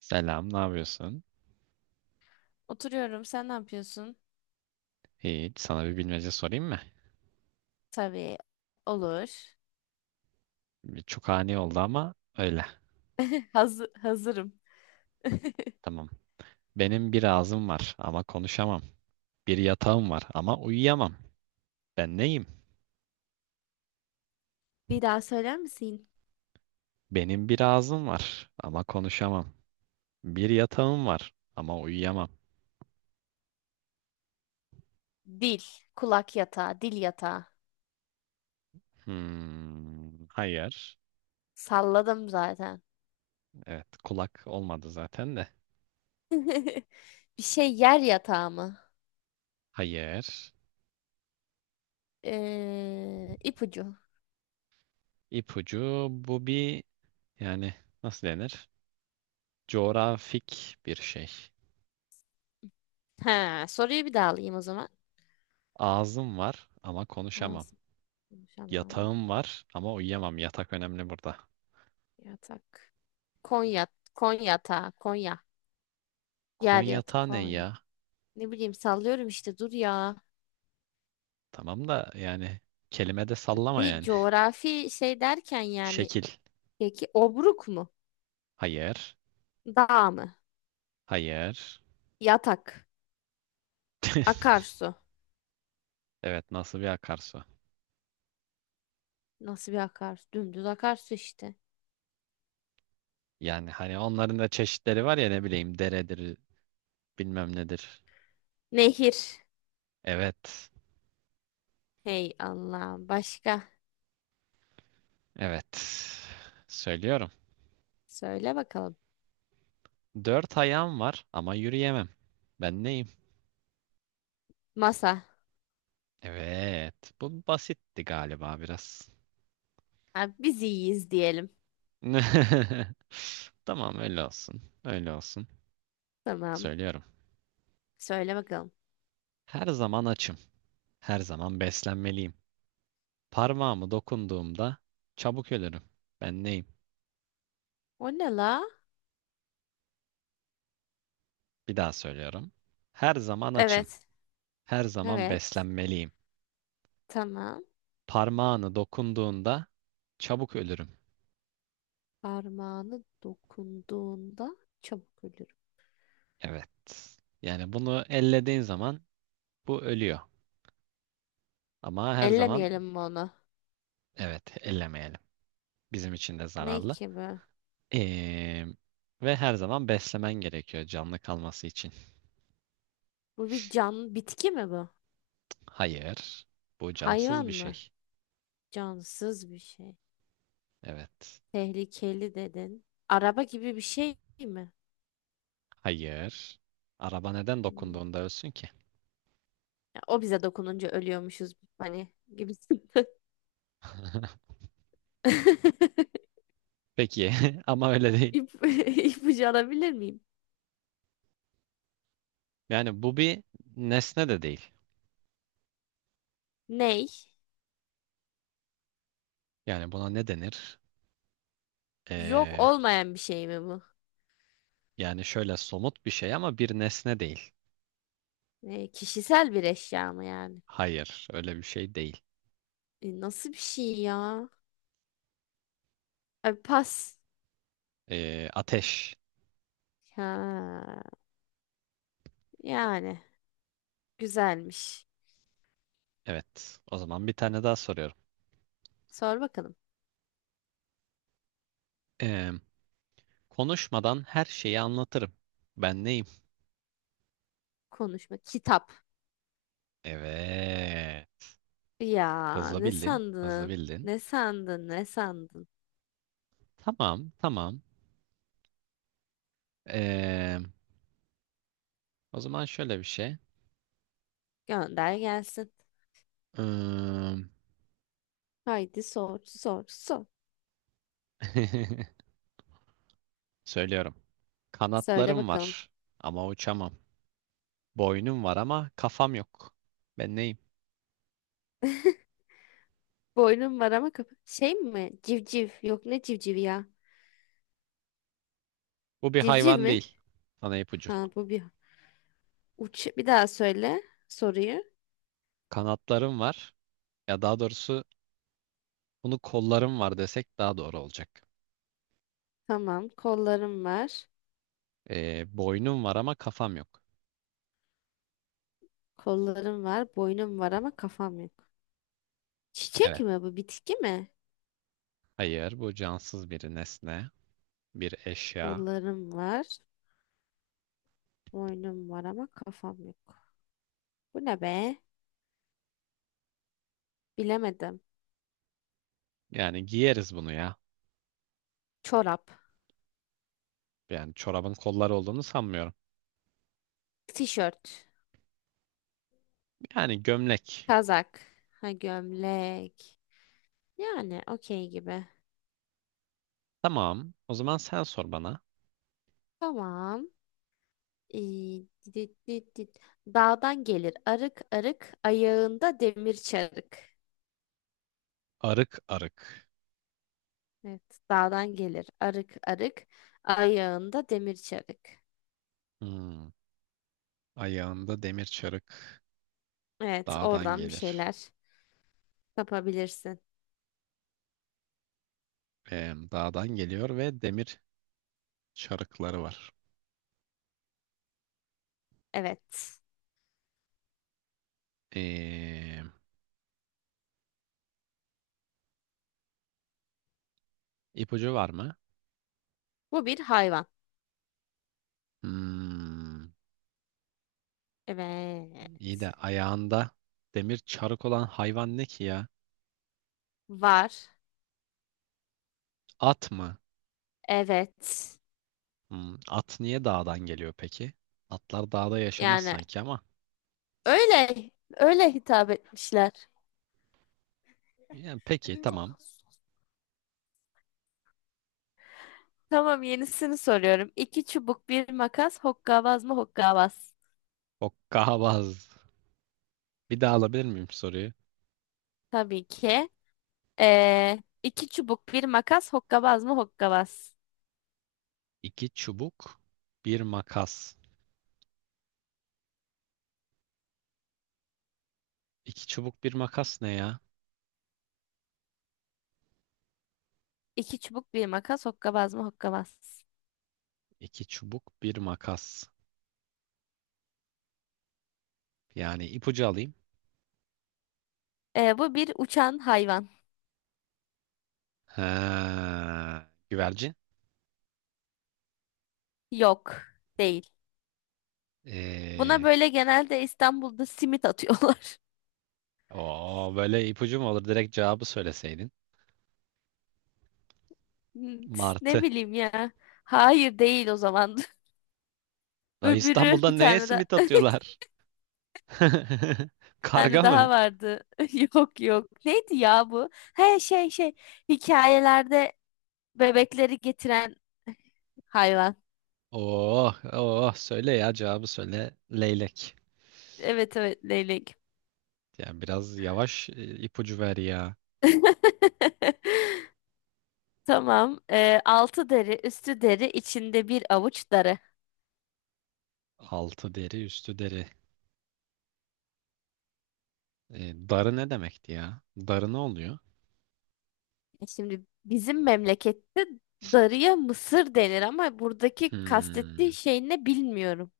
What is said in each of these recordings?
Selam, ne yapıyorsun? Oturuyorum. Sen ne yapıyorsun? Hiç, sana bir bilmece sorayım mı? Tabii. Olur. Bir Çok ani oldu ama öyle. Hazır, hazırım. Tamam. Benim bir ağzım var ama konuşamam. Bir yatağım var ama uyuyamam. Ben neyim? Bir daha söyler misin? Benim bir ağzım var ama konuşamam. Bir yatağım var ama uyuyamam. Dil. Kulak yatağı. Dil yatağı. Hmm, hayır. Salladım zaten. Evet, kulak olmadı zaten de. Bir şey yer yatağı mı? Hayır. İpucu. İpucu bu bir yani nasıl denir? Coğrafik bir şey. Ha, soruyu bir daha alayım o zaman. Ağzım var ama konuşamam. Ağzım konuşamam. Yatağım var ama uyuyamam. Yatak önemli burada. Yatak. Konya. Konyatağı. Konya. Yer Koyun yatağı. yatağı ne Konya. ya? Ne bileyim sallıyorum işte dur ya. Tamam da kelime de sallama Bir yani. coğrafi şey derken yani Şekil. peki obruk mu? Hayır. Dağ mı? Hayır. Yatak. Akarsu. Evet, nasıl bir akarsu? Nasıl bir akarsu? Dümdüz akarsu işte. Yani hani onların da çeşitleri var ya, ne bileyim, deredir bilmem nedir. Nehir. Evet. Hey Allah'ım. Başka? Evet. Söylüyorum. Söyle bakalım. Dört ayağım var ama yürüyemem. Ben neyim? Masa. Evet. Bu basitti galiba biraz. Ha, biz iyiyiz diyelim. Tamam, öyle olsun. Öyle olsun. Tamam. Söylüyorum. Söyle bakalım. Her zaman açım. Her zaman beslenmeliyim. Parmağımı dokunduğumda çabuk ölürüm. Ben neyim? O ne la? Bir daha söylüyorum. Her zaman açım. Evet. Her zaman Evet. beslenmeliyim. Tamam. Parmağını dokunduğunda çabuk ölürüm. Parmağını dokunduğunda çabuk ölür. Evet. Yani bunu ellediğin zaman bu ölüyor. Ama her zaman Ellemeyelim mi onu? evet, ellemeyelim. Bizim için de Ne zararlı. ki bu? Ee, ve her zaman beslemen gerekiyor canlı kalması için. Bu bir can, bitki mi bu? Hayır. Bu cansız Hayvan bir mı? şey. Cansız bir şey. Evet. Tehlikeli dedin. Araba gibi bir şey mi? Hayır. Araba neden Hmm. dokunduğunda ölsün ki? Ya, o bize dokununca ölüyormuşuz hani gibisinden. Peki ama öyle değil. İp, ipucu alabilir miyim? Yani bu bir nesne de değil. Ney? Yani buna ne denir? Yok Ee, olmayan bir şey mi bu? yani şöyle somut bir şey ama bir nesne değil. Ne, kişisel bir eşya mı yani? Hayır, öyle bir şey değil. E, nasıl bir şey ya? Abi pas. Ateş. Ha, yani güzelmiş. Evet. O zaman bir tane daha soruyorum. Sor bakalım. Ee, konuşmadan her şeyi anlatırım. Ben neyim? Konuşma. Kitap. Evet. Ya Hızlı ne bildin. Hızlı sandın? bildin. Ne sandın? Ne sandın? Tamam, tamam. Ee, o zaman şöyle bir şey. Gönder gelsin. Im, Haydi sor, sor, sor. Söylüyorum. Söyle Kanatlarım bakalım. var ama uçamam. Boynum var ama kafam yok. Ben neyim? Boynum var ama kapı. Şey mi? Civciv. Yok ne civcivi ya? Bu bir Civciv hayvan mi? değil. Sana ipucu. Ha bu bir. Uç. Bir daha söyle soruyu. Kanatlarım var. Ya daha doğrusu bunu kollarım var desek daha doğru olacak. Tamam. Kollarım var. Boynum var ama kafam yok. Kollarım var. Boynum var ama kafam yok. Çiçek Evet. mi bu? Bitki mi? Hayır, bu cansız bir nesne, bir eşya. Kollarım var. Boynum var ama kafam yok. Bu ne be? Bilemedim. Yani giyeriz bunu ya. Çorap. Yani çorabın kolları olduğunu sanmıyorum. Tişört. Yani gömlek. Kazak. Ha gömlek. Yani okey gibi. Tamam. O zaman sen sor bana. Tamam. İyi, dit, dit, dit. Dağdan gelir arık arık, ayağında demir çarık. Arık arık. Evet, dağdan gelir arık arık, ayağında demir çarık. Hmm. Ayağında demir çarık, Evet, dağdan oradan bir gelir. şeyler yapabilirsin. Dağdan geliyor ve demir çarıkları var. Evet, Ee, ipucu var mı? bu bir hayvan. Hmm. Evet, İyi de ayağında demir çarık olan hayvan ne ki ya? var. At mı? Evet, Hmm, at niye dağdan geliyor peki? Atlar dağda yaşamaz yani sanki ama. öyle, öyle hitap etmişler. Yani peki tamam. Tamam, yenisini soruyorum. İki çubuk bir makas, hokkabaz mı hokkabaz? Hokkabaz. Bir daha alabilir miyim soruyu? Tabii ki. Ee, iki çubuk bir makas hokkabaz mı hokkabaz? İki çubuk, bir makas. İki çubuk, bir makas ne ya? İki çubuk bir makas hokkabaz mı hokkabaz? İki çubuk, bir makas. Yani ipucu alayım. Bu bir uçan hayvan. Ha, güvercin. Yok değil. Buna Ee, böyle genelde İstanbul'da simit atıyorlar. o böyle ipucu mu olur? Direkt cevabı söyleseydin. Ne Martı. bileyim ya. Hayır değil o zaman. Da Öbürü İstanbul'da bir neye tane de simit bir atıyorlar? tane Karga daha mı? vardı. Yok yok. Neydi ya bu? He şey şey hikayelerde bebekleri getiren hayvan. Oh, oh, söyle ya, cevabı söyle. Leylek. Evet evet leylek. Yani biraz yavaş ipucu ver ya. Tamam. Altı deri, üstü deri, içinde bir avuç darı. Altı deri, üstü deri. E, darı ne demekti ya? Darı ne oluyor? E şimdi bizim memlekette darıya mısır denir ama buradaki kastettiği Hmm. şey ne bilmiyorum.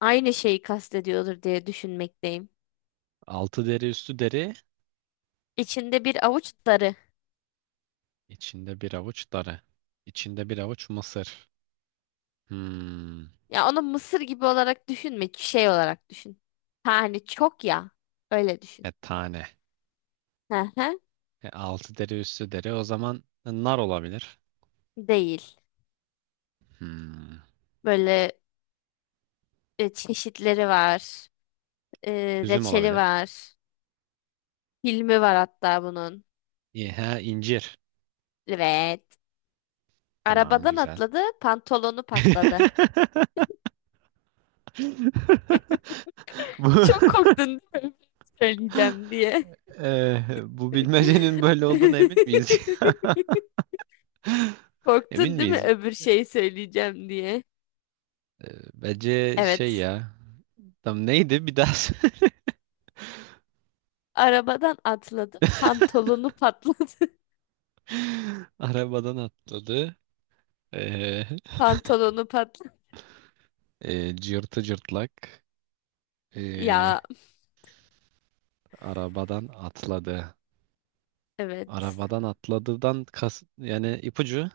Aynı şeyi kastediyordur diye düşünmekteyim. Altı deri, üstü deri. İçinde bir avuç darı. İçinde bir avuç darı. İçinde bir avuç mısır. Hmm. Ya onu mısır gibi olarak düşünme, şey olarak düşün. Ha, hani çok ya. Öyle düşün. E tane. Hı hı. Altı deri, üstü deri. O zaman nar olabilir. Değil. Hmm. Böyle çeşitleri var. E, Üzüm reçeli olabilir. var. Filmi var hatta bunun. İyi, he, incir. Evet. Tamam, Arabadan güzel. atladı, pantolonu patladı. Bu, Çok korktun değil mi? Söyleyeceğim diye. Bu bilmecenin böyle olduğuna emin miyiz? Emin Korktun değil mi? miyiz? Öbür şeyi söyleyeceğim diye. Bence şey Evet. ya. Tam neydi bir daha? Arabadan atladı, pantolonu patladı. Arabadan atladı. E, Pantolonu patladı. Cırtı cırtlak e, Ya arabadan atladı. evet. Arabadan atladıdan kas, yani ipucu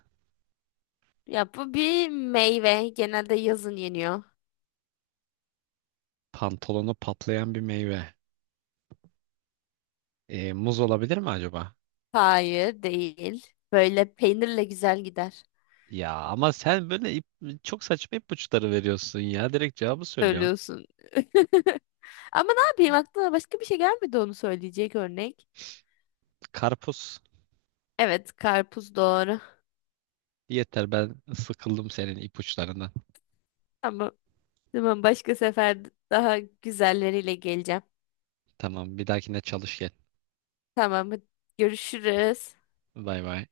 Ya bu bir meyve. Genelde yazın yeniyor. pantolonu patlayan bir meyve. Muz olabilir mi acaba? Hayır, değil. Böyle peynirle güzel gider. Ya ama sen böyle çok saçma ipuçları veriyorsun ya. Direkt cevabı söylüyorsun. Söylüyorsun. Ama ne yapayım aklıma başka bir şey gelmedi onu söyleyecek örnek. Karpuz. Evet, karpuz doğru. Yeter, ben sıkıldım senin ipuçlarından. Ama tamam başka sefer daha güzelleriyle geleceğim. Tamam, bir dahakine çalış gel. Tamam, hadi görüşürüz. Bay bay.